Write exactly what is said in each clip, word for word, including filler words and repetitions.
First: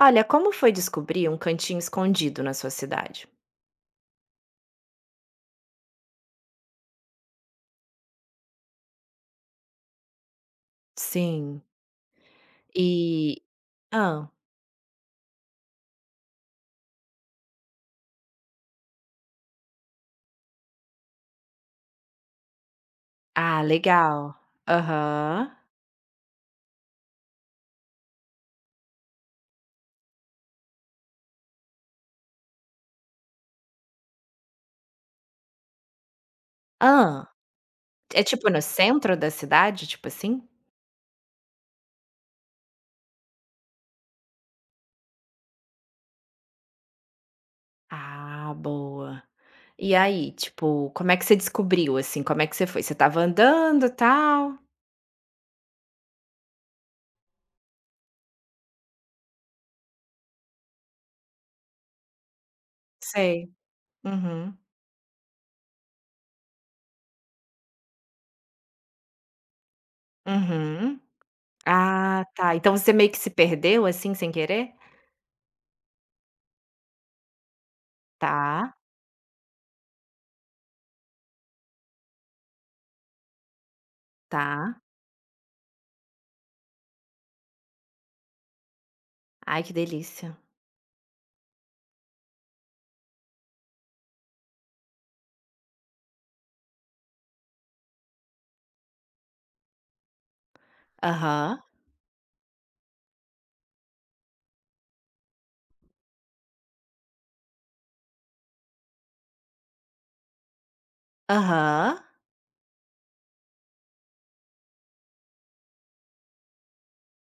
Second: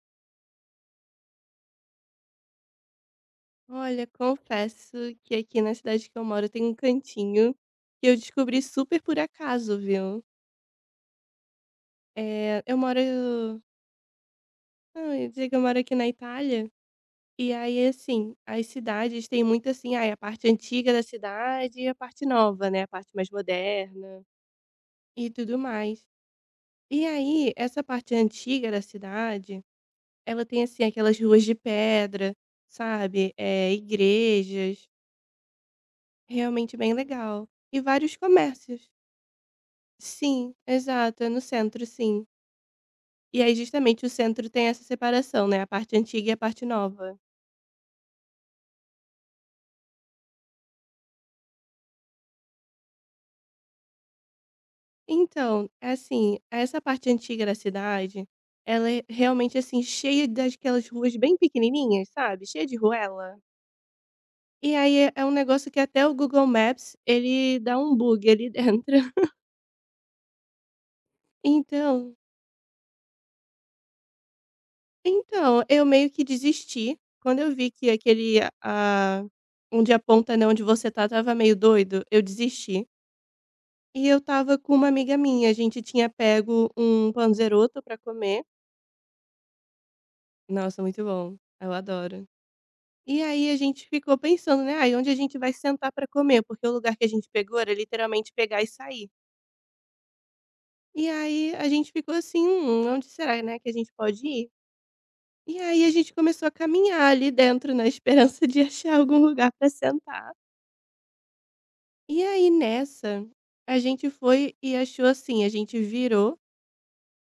Olha, como foi descobrir um cantinho escondido na sua cidade? Olha, confesso que aqui na cidade que eu moro tem um cantinho que eu descobri super por acaso, viu? Sim. É, eu E moro. ah, Não, eu dizer que eu moro aqui na Itália. E aí, assim, as cidades têm muito assim, ai, a parte antiga da cidade e a parte nova, né? A parte mais Ah, moderna legal. e Aham. tudo mais. E aí, essa parte antiga da cidade, ela tem assim aquelas ruas de pedra, sabe? É igrejas, realmente bem ah, legal. E vários É tipo no comércios. centro da cidade, tipo assim? Sim, exato, é no centro, sim. E aí justamente o centro tem essa separação, né, a parte antiga e a parte nova. Ah, boa. E aí, tipo, como é que você descobriu, assim, como é que você foi? Você estava andando, tal? Então, é assim, essa parte antiga da cidade, ela é realmente, assim, cheia daquelas ruas bem pequenininhas, sabe, cheia de ruela. Sei. Uhum. E aí é é um negócio que até o Google Maps, ele dá um bug ali dentro. Uhum. Então Ah, tá. Então você meio que se perdeu, assim, sem querer? então, eu meio que desisti, quando eu vi que aquele Tá, a onde aponta, né, onde você tá, estava meio doido, eu desisti. E eu estava com tá. uma amiga minha, a gente tinha pego um panzeroto pra comer. Ai, que delícia. Nossa, muito bom, eu adoro. E aí a gente ficou pensando, né: "Ai, onde a gente vai sentar pra comer?", porque o lugar que a gente pegou era literalmente pegar e sair. E aí Aham. a gente ficou assim: "Hum, onde será, né, que a gente pode ir?". E aí a gente começou a caminhar ali dentro na esperança de achar algum lugar pra sentar. Aham. E aí nessa, a gente foi e achou assim, a gente virou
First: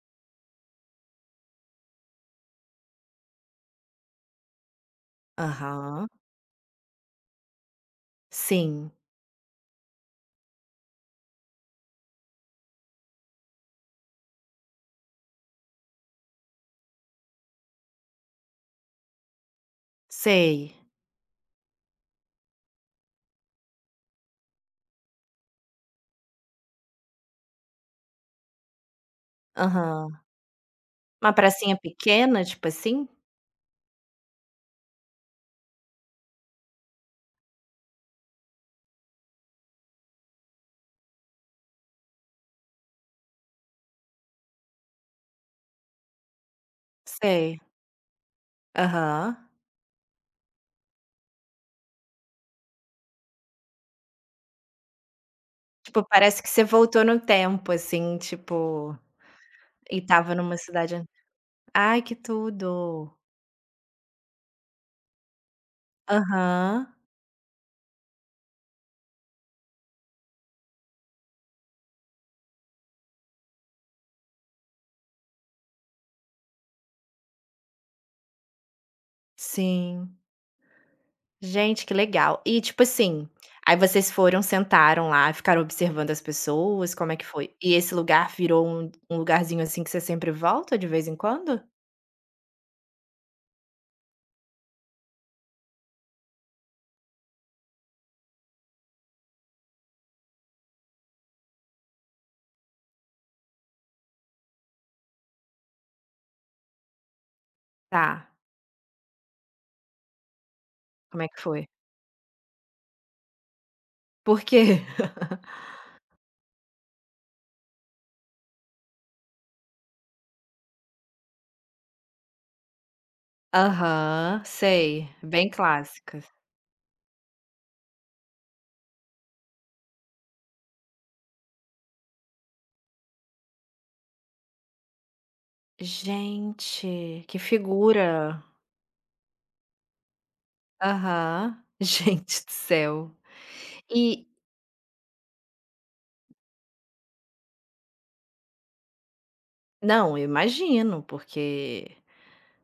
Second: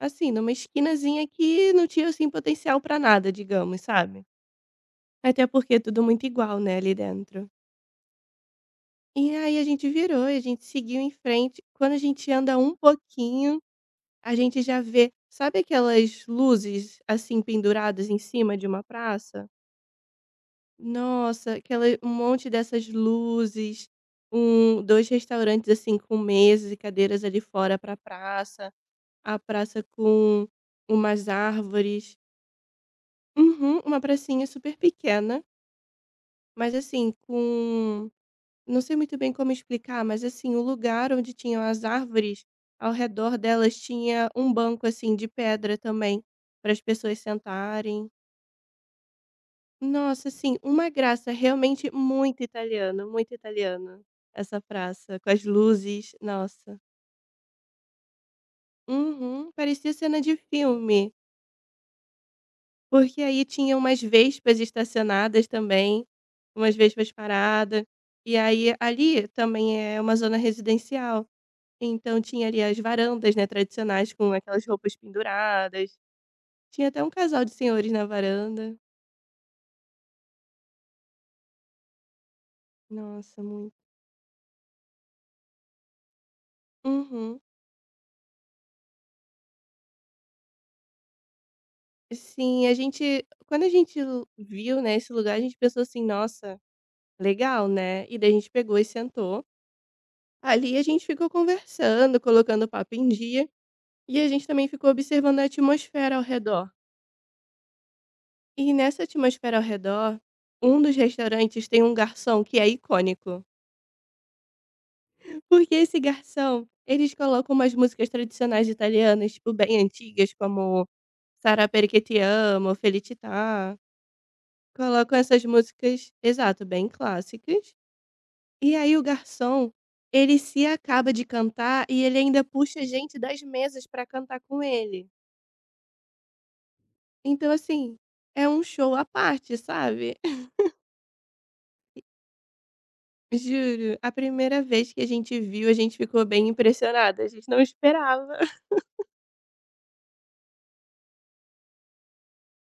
assim, numa esquinazinha que não tinha, assim, potencial pra nada, digamos, sabe. Até porque é tudo Aham. muito igual, né, ali dentro. Sim, E aí a gente virou e a gente seguiu em frente. Quando a gente anda um pouquinho, a gente já vê sabe aquelas luzes, assim, penduradas em cima de uma praça? sei. Nossa, aquela um monte dessas luzes, um dois restaurantes, assim, com mesas e cadeiras ali fora pra praça, a praça Aham. com umas Uma pracinha árvores. pequena, tipo assim? Uhum, uma pracinha super pequena, mas assim, com não sei muito bem como explicar, mas assim, o lugar onde tinham as árvores, ao redor delas tinha um banco assim de pedra também, para as pessoas Sei, sentarem. aham. Nossa, assim, uma graça, realmente muito italiano, muito italiano. Essa praça, com as Tipo, luzes, parece que você nossa. voltou no tempo, assim, tipo, Uhum, parecia e cena estava de numa cidade an filme. Ai, que tudo. Porque aí tinha umas vespas estacionadas também, umas Aham, vespas parada, e aí ali também é uma zona residencial, então tinha ali as varandas, né, tradicionais com aquelas roupas penduradas, tinha até um casal de senhores na varanda. sim. Gente, que legal. E, tipo assim, Nossa, muito. aí vocês foram, sentaram lá, ficaram observando as pessoas, como é que Uhum. foi? E esse lugar virou um um lugarzinho, assim, que você sempre volta de vez em quando? Sim, a gente quando a gente l viu, né, esse lugar, a gente pensou assim: "Nossa, legal, né". E daí a gente pegou e sentou, ali a gente ficou conversando, colocando o papo em dia. E a gente também ficou observando a atmosfera ao redor. Tá, E nessa atmosfera ao redor, um dos como é que foi? restaurantes tem um garçom que é icônico. Por quê? Porque esse garçom, eles colocam umas músicas tradicionais italianas, tipo, bem antigas, como Sarà perché ti amo, Felicità. Aham, sei, Colocam essas bem músicas, clássicas. exato, bem clássicas. E aí o garçom, ele se acaba de cantar e ele ainda puxa gente das mesas pra cantar com ele. Gente, que Então, assim, figura. é um show à parte, sabe? Aham. Gente do céu. Juro, a E primeira vez que a gente viu, a gente ficou bem impressionada, a gente não esperava. não, eu imagino, porque,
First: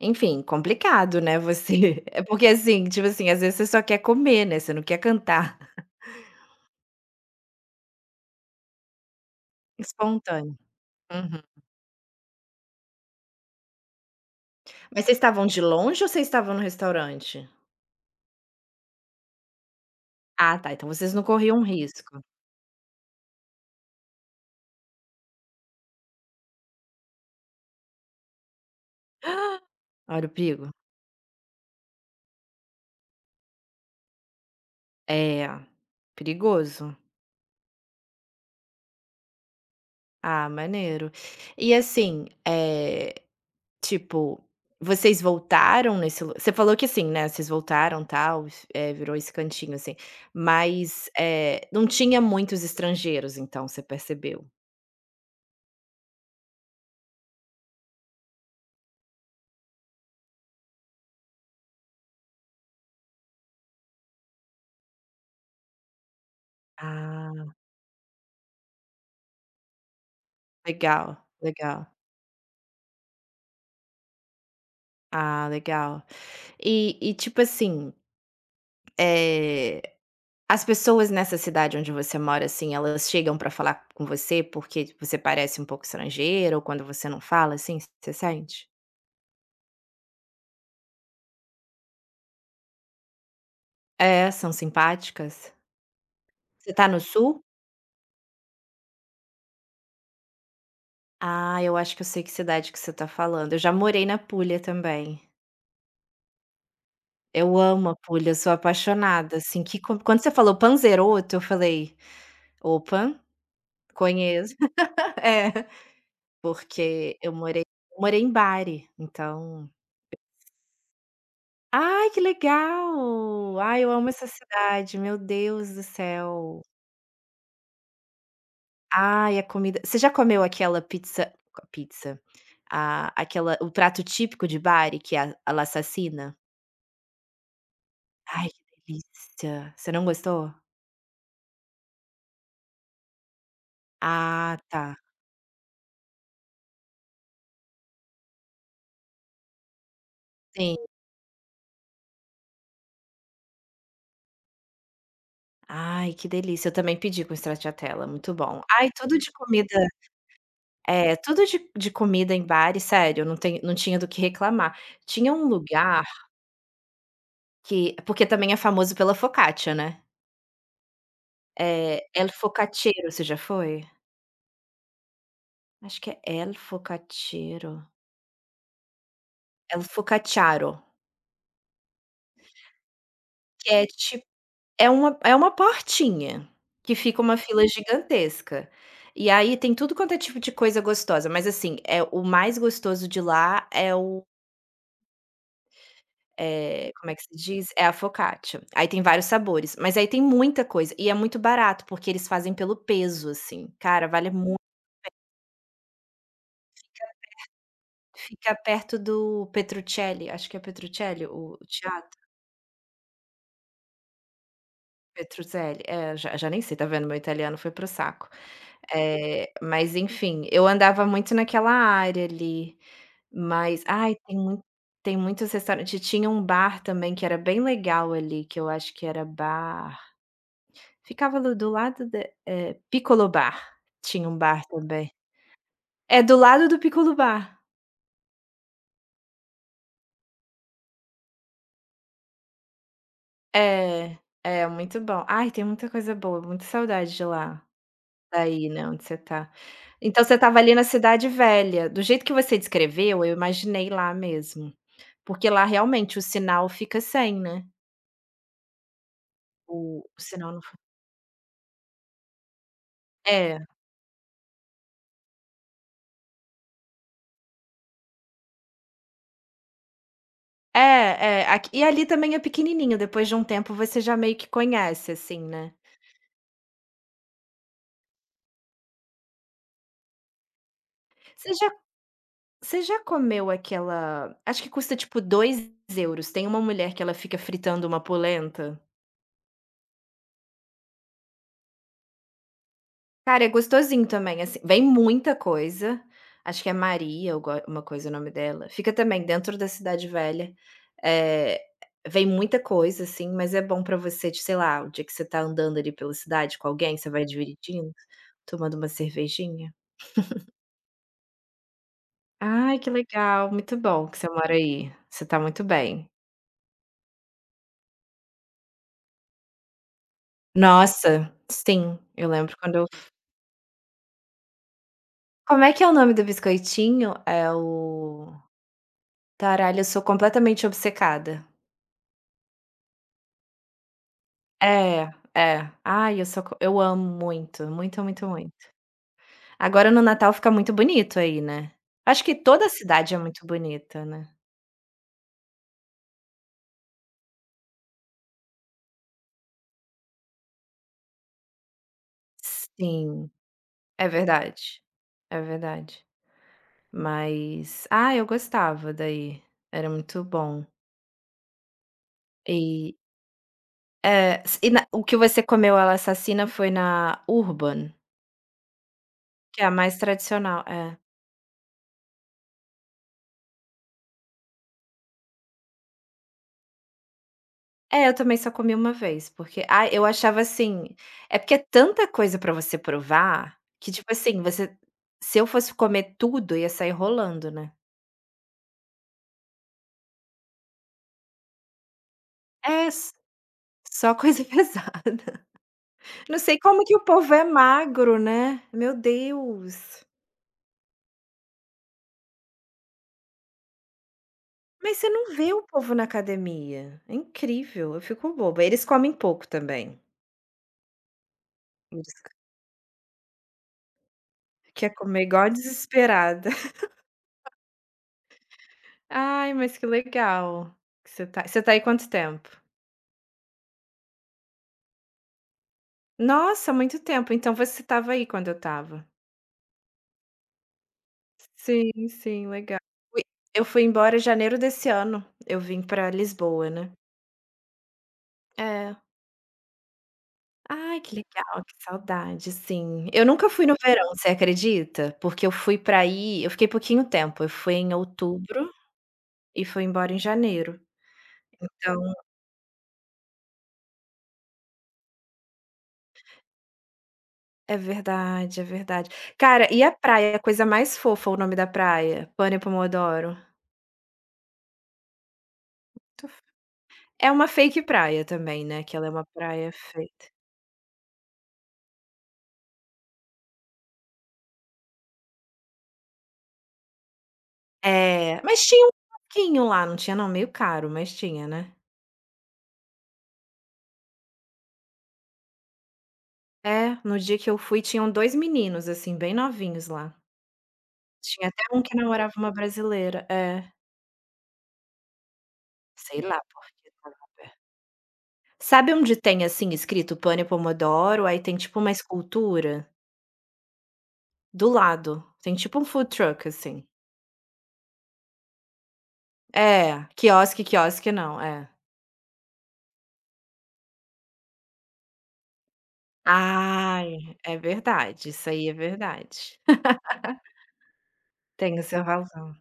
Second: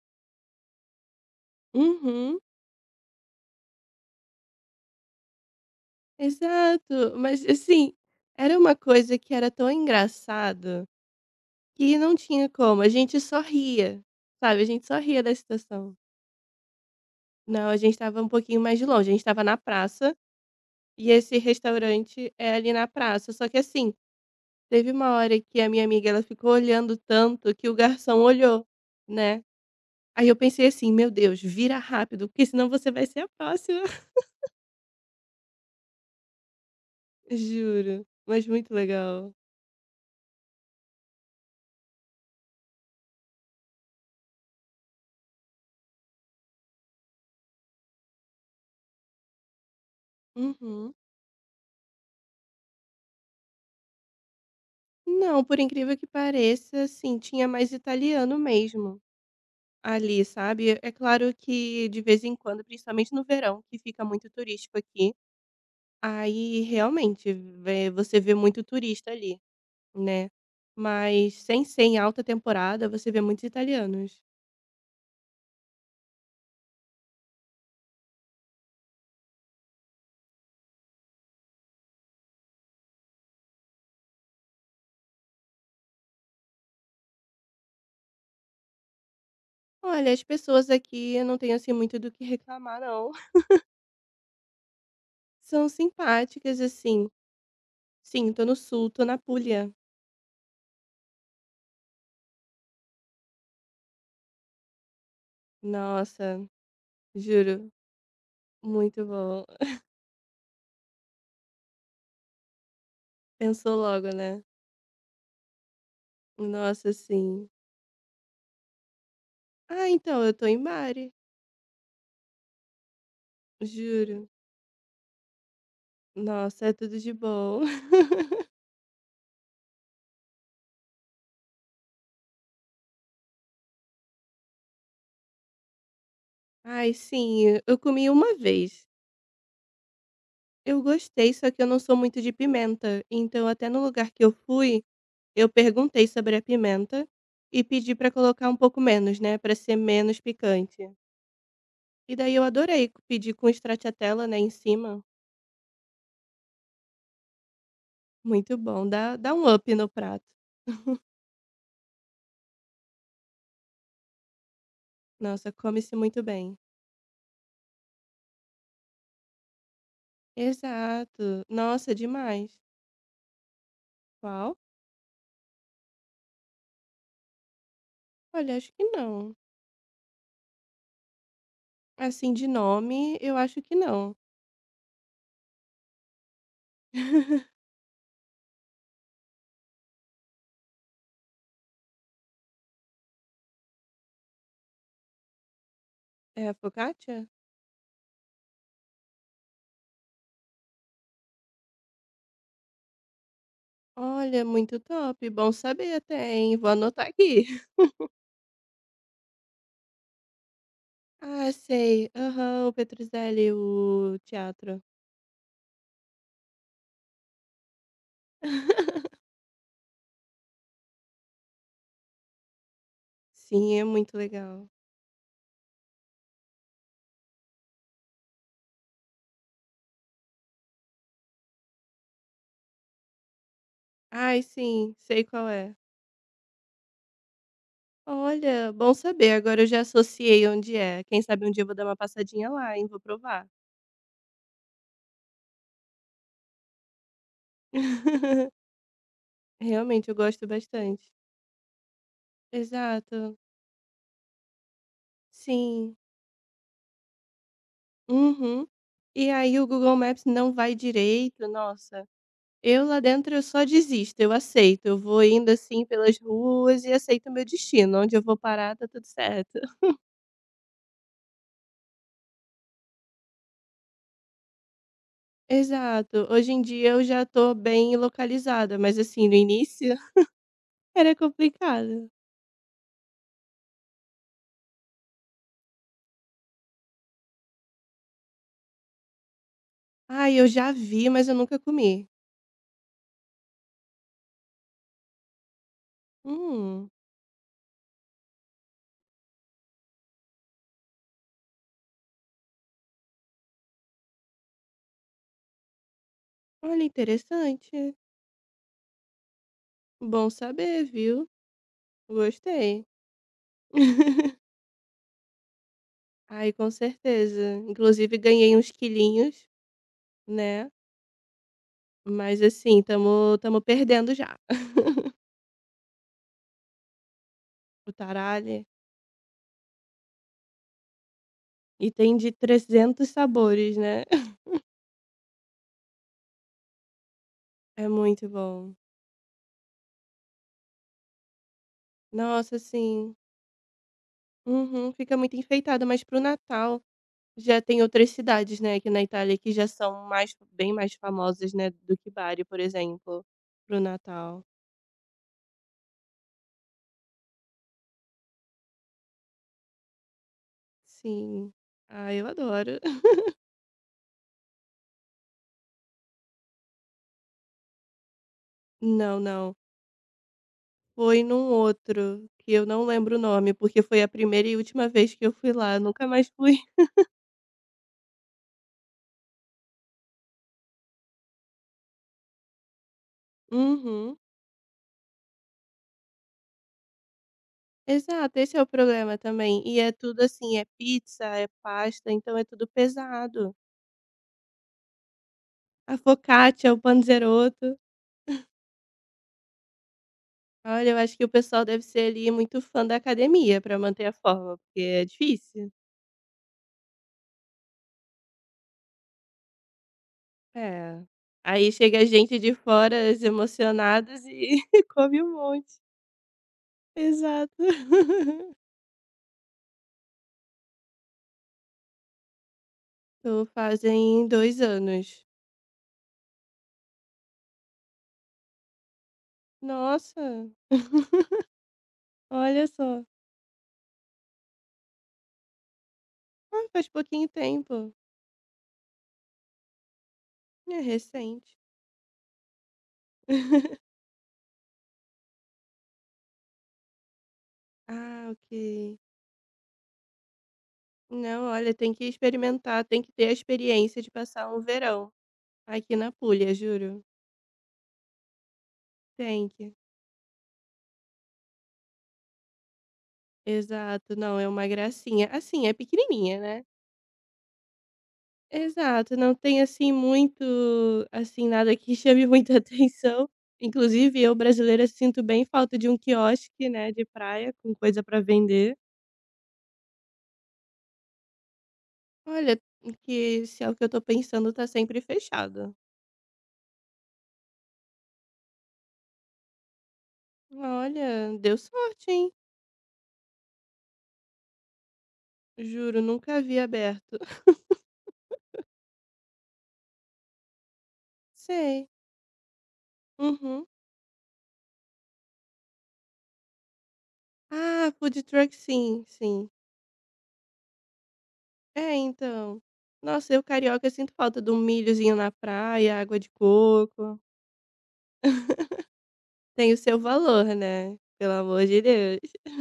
enfim, complicado, né, você é Uhum, porque, assim, tipo assim, às vezes você só quer comer, né, você não quer cantar. exato. Mas, assim, era uma coisa que era tão Espontâneo. engraçado Uhum. que não tinha como, a gente só ria, sabe, a gente só Mas vocês ria da estavam de situação. longe ou vocês estavam no restaurante? Não, a gente estava um pouquinho mais de longe, a gente estava na praça Ah, tá, então e vocês não esse corriam risco. restaurante é ali na praça, só que, assim, teve uma hora que a minha amiga, ela ficou olhando tanto que o garçom olhou, né. Olha Aí o eu pensei perigo. assim: "Meu Deus, vira rápido, porque senão você vai ser a próxima". É, perigoso. Juro, mas muito legal. Ah, maneiro. E assim, é Tipo, vocês voltaram nesse lu você falou que assim, né, vocês voltaram tal, eh, virou esse cantinho assim, Uhum. mas, eh, não tinha muitos estrangeiros então, você percebeu? Não, por incrível que pareça, assim, tinha mais italiano mesmo ali, sabe. É claro que de vez em quando, principalmente no verão, que fica muito turístico aqui, aí realmente Ah, vê você vê muito turista ali, né. legal, Mas sem ser legal. em alta temporada, você vê muitos italianos. Ah, legal. E e tipo assim, eh, as pessoas nessa cidade onde você mora, assim, elas chegam pra falar com você porque você parece um pouco estrangeiro ou quando você não fala, assim, você sente? Olha, as pessoas aqui eu não tenho, assim, muito do que reclamar não. É, são simpáticas? São simpáticas, Você tá no assim. sul? Sim, tô no sul, tô na Puglia. Ah, eu acho que eu sei que cidade que você tá falando. Eu já morei na Puglia também. Nossa, Eu juro, amo Apulia, eu sou muito apaixonada, bom. assim, que co quando você falou Panzerotto, eu falei: "Opa, Pensou logo, né? conheço". É, Nossa, porque eu sim. morei morei em Bari, então Ah, então, eu tô em Bari, Ai, que legal! Ai, eu amo essa juro. cidade, meu Deus do céu. Nossa, é tudo de bom. Ai, a comida. Você já comeu aquela pizza pizza, a aquela o prato típico de Bari, que é a a la. Ai, sim, eu eu comi uma Ai, que vez. delícia. Você não gostou? Eu gostei, só que eu não sou muito de pimenta. Então, até no lugar que eu Ah, fui, tá. eu perguntei sobre a pimenta e pedi pra colocar um pouco menos, né? Pra ser menos Sim. picante. E daí eu adorei, pedir com stracciatella, né, em cima, Ai, que delícia. Eu também pedi com stracciatella, muito muito bom. bom, Ai, dá tudo de dá um up comida no prato. é, tudo de de comida em bar e sério, não tem não tinha do que reclamar. Tinha um Nossa, come-se lugar muito bem. que porque também é famoso pela focaccia, né. Exato. Nossa, É El demais. Focacciero, você já foi? Qual? Acho que é El Focacciero, Olha, acho que não. El Focacciaro, Assim, de nome, eu acho que que é não. É uma é uma portinha, que fica uma fila gigantesca. E aí tem tudo quanto é tipo de coisa gostosa, mas assim, é o mais gostoso de lá é o É a eh, como é focaccia? que se diz? É a focaccia. Aí tem vários sabores, mas aí tem muita coisa, e é muito barato, porque eles fazem pelo peso, assim. Cara, vale Olha, muito. muito top, bom saber até, hein, vou anotar aqui. Fica perto do Petruccelli, acho que é Petruccelli Ah, o sei, teatro? aham, o Petruzzelli, o teatro. Petruccelli é, já já nem sei, tá vendo, meu italiano foi para o saco. Eh, mas enfim, eu andava muito naquela área ali. Sim, Mas, é ai, muito tem mui legal. tem muitos restaurantes tinha um bar também que era bem legal ali, que eu acho que era bar ficava do do lado de eh, Piccolo Bar, tinha um Ai, bar sim, também. sei qual é. É do lado do Piccolo Bar. Olha, bom saber, agora eu já associei onde é. Quem sabe um dia eu vou dar uma passadinha lá, hein, vou provar. É, é muito bom. Ai, tem muita coisa boa, muita saudade de lá, daí, né, onde você tá. Realmente eu Então você gosto estava ali na bastante. Cidade Velha, do jeito que você descreveu, eu Exato. imaginei lá mesmo, porque lá Sim. realmente o sinal fica sem, né, Uhum. E aí o Google o o Maps não sinal não vai fu direito, nossa. Eu lá dentro eu só é. desisto, eu aceito, eu vou indo assim pelas ruas e aceito o meu destino, onde eu vou parar tá tudo certo. É, é, aqui e ali também é pequenininho, depois de um tempo você já meio que conhece, assim, né. Exato, hoje em dia eu já tô bem localizada, mas assim, no início era Você já complicado. você já comeu aquela acho que custa tipo dois euros. Tem uma mulher que ela fica fritando uma polenta. Ah, eu já vi, mas eu nunca comi. Cara, é gostosinho também, assim, vem muita coisa, acho que é Hum, Maria algo uma coisa o nome dela, fica também dentro da Cidade Velha, eh, vem muita coisa, assim, mas é bom pra você de sei lá, o dia que você tá andando ali pela cidade com olha, alguém, você vai dividindo, interessante. tomando uma cervejinha. Bom saber, viu? Ai, Gostei. que legal, muito bom que você mora aí, você tá muito bem. Ai, com certeza. Inclusive, ganhei uns quilinhos, né? Nossa, sim, eu Mas lembro quando assim, eu tamo, tamo perdendo já. como é que é o nome do biscoitinho? É O o taralho. taralha, eu sou completamente obcecada. E tem de trezentos sabores, né? É, é. Ai, eu sou co eu amo muito, É muito, muito, muito muito. bom. Agora no Natal fica muito bonito aí, né. Acho que Nossa, toda a assim. cidade é muito bonita, né. Uhum, fica muito enfeitado, mas pro Natal. Já tem outras cidades, né, aqui na Itália que já são mais bem mais famosas, né, do que Bari, por exemplo, Sim, para o é Natal. verdade, é verdade. Mas, ah, eu gostava daí, era muito bom. Sim. Ah, eu adoro. E É, s e na O que você comeu ela assassina foi na Urban, Não, não. que é a mais tradicional, é. Foi num outro, que eu não lembro o nome, porque foi a primeira e última vez que eu fui lá, nunca mais fui. É, eu também só comi uma vez, porque ah, eu achava assim é porque é tanta coisa pra você provar, que tipo Uhum. assim, você se eu fosse comer tudo, ia sair rolando, né. Exato, esse é o problema também. E é tudo assim, é pizza, é pasta, então é tudo É, s pesado. só coisa pesada. A Não sei focaccia, o como que o povo é panzerotto. magro, né. Meu Deus. Olha, eu acho que o pessoal deve ser ali muito fã da academia para manter a forma, porque Mas é você não vê o difícil. povo na academia, é incrível, eu fico boba. Eles comem pouco também. É. Aí chega Eles gente de fora, as emocionadas e Quer come comer um igual a monte. desesperada. Exato. Ai, mas que legal que você tá você tá aí quanto tempo? Tô fazem dois anos. Nossa, muito tempo, então você estava aí quando eu estava. Nossa, Sim, sim, olha legal. só. Fui eu fui embora em janeiro desse ano, eu vim pra Ah, Lisboa, faz né. pouquinho tempo. É. É Ai, que recente. legal, que saudade, sim. Eu nunca fui no verão, você acredita? Porque eu fui pra aí eu fiquei pouquinho tempo, eu fui em Ah, outubro ok. e fui embora em janeiro, Não, olha, tem então que experimentar, tem que ter a experiência de passar um verão aqui na Puglia, juro. É verdade, é verdade. Tem Cara, que. e a praia, é a coisa mais fofa o nome da praia, Pane Pomodoro. Exato, não, é uma gracinha. Assim, é Muito pequenininha, f né. É uma fake praia também, né, que ela é Exato, uma não tem, praia assim, feita. muito, assim, nada que chame muita atenção. Inclusive eu, brasileira, sinto bem falta de um quiosque, né, de praia com coisa pra É, mas vender. tinha um pouquinho lá, não tinha não, meio caro, mas tinha, né. Olha, que se é o que eu tô pensando, tá sempre fechado. É, no dia que eu fui tinham dois meninos, assim, bem novinhos lá. Olha, Tinha deu até um que sorte, hein. namorava uma brasileira. É, Juro, sei lá nunca vi porque estava aberto. aberto. Sabe onde tem, assim, escrito Pane Pomodoro, aí tem tipo Sei. uma escultura? Uhum. Do lado, tem tipo um food truck, assim. Ah, food truck sim, sim. É, quiosque, quiosque não, é. É, então. Nossa, eu carioca sinto falta de um milhozinho na praia, água de coco. Ai, é verdade, isso aí é verdade. Tem o seu valor, né? Pelo amor Tem de o seu Deus. razão,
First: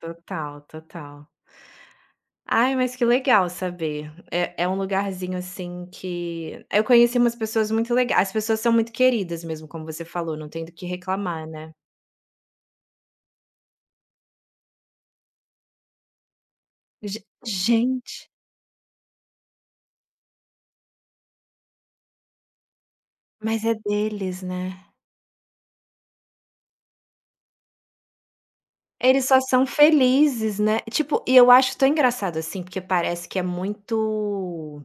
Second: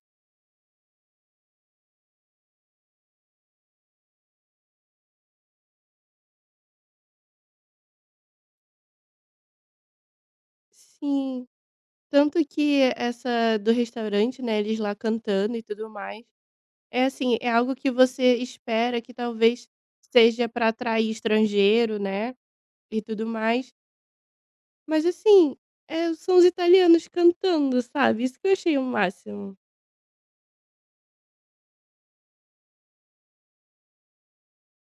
total, total. Ai, mas que legal saber. É é um lugarzinho, assim, que eu conheci umas pessoas muito legais, as pessoas são muito queridas mesmo, como você falou, não tem do que Sim. reclamar, né. Tanto que essa do restaurante, né? Eles lá cantando e tudo mais. É Ge assim, é algo que gente, você espera que talvez seja para atrair estrangeiro, né? E tudo mas mais. é deles, né. Mas assim, é, são os italianos cantando, sabe? Isso que eu achei o Eles só máximo. são felizes, né. Tipo, e eu acho tão engraçado, assim, porque parece que é muito.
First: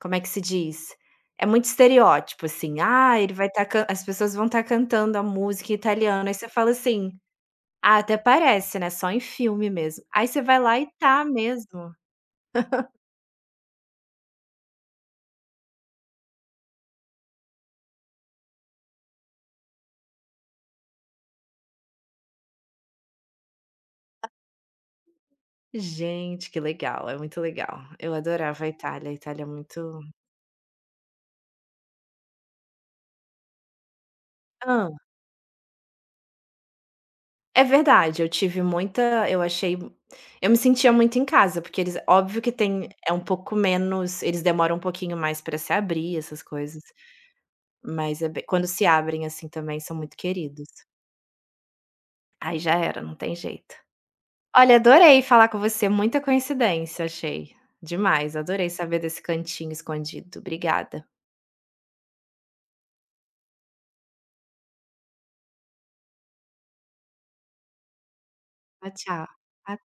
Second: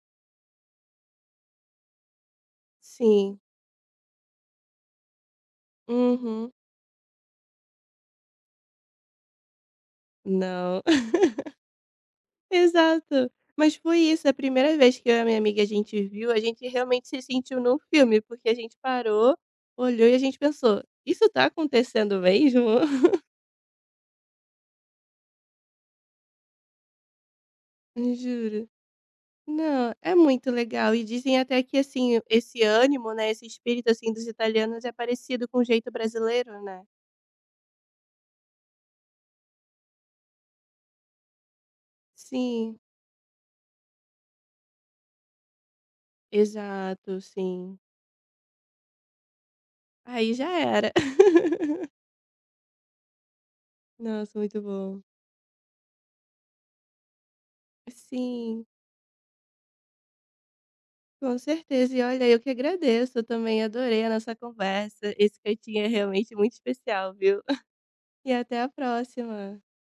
Como é que se diz? É muito estereótipo, assim: "Ah, ele Sim. vai estar as pessoas vão estar cantando a música italiana", aí você Uhum. fala assim: "Ah, até parece, né, só em filme mesmo". Aí você vai lá Não. e tá mesmo. Exato. Mas foi isso, a primeira vez que eu e a minha amiga a gente viu, a gente realmente se sentiu num filme, porque a gente parou, olhou e a gente pensou: "Isso tá acontecendo mesmo?" Gente, que legal, é muito legal. Eu adorava Juro. a Itália, a Itália é muito Não, é muito legal e dizem até que, assim, esse ânimo, né, esse espírito, assim, dos italianos hã. é parecido com o jeito brasileiro, né. É verdade, eu tive muita eu achei eu me sentia muito em casa, porque eles óbvio que Sim, tem é um pouco menos eles demoram um pouquinho mais para se abrir, essas coisas, exato, sim. mas é be quando se abrem, assim, também são muito Aí já queridos. era. Aí já era, não tem jeito. Nossa, muito Olha, bom. adorei falar com você, muita coincidência, achei. Demais, Sim. adorei saber desse cantinho escondido. Obrigada. Com certeza. E olha, eu que agradeço. Eu também adorei a nossa conversa. Esse cantinho é realmente muito especial, viu? E até a Tchau, próxima. tchau.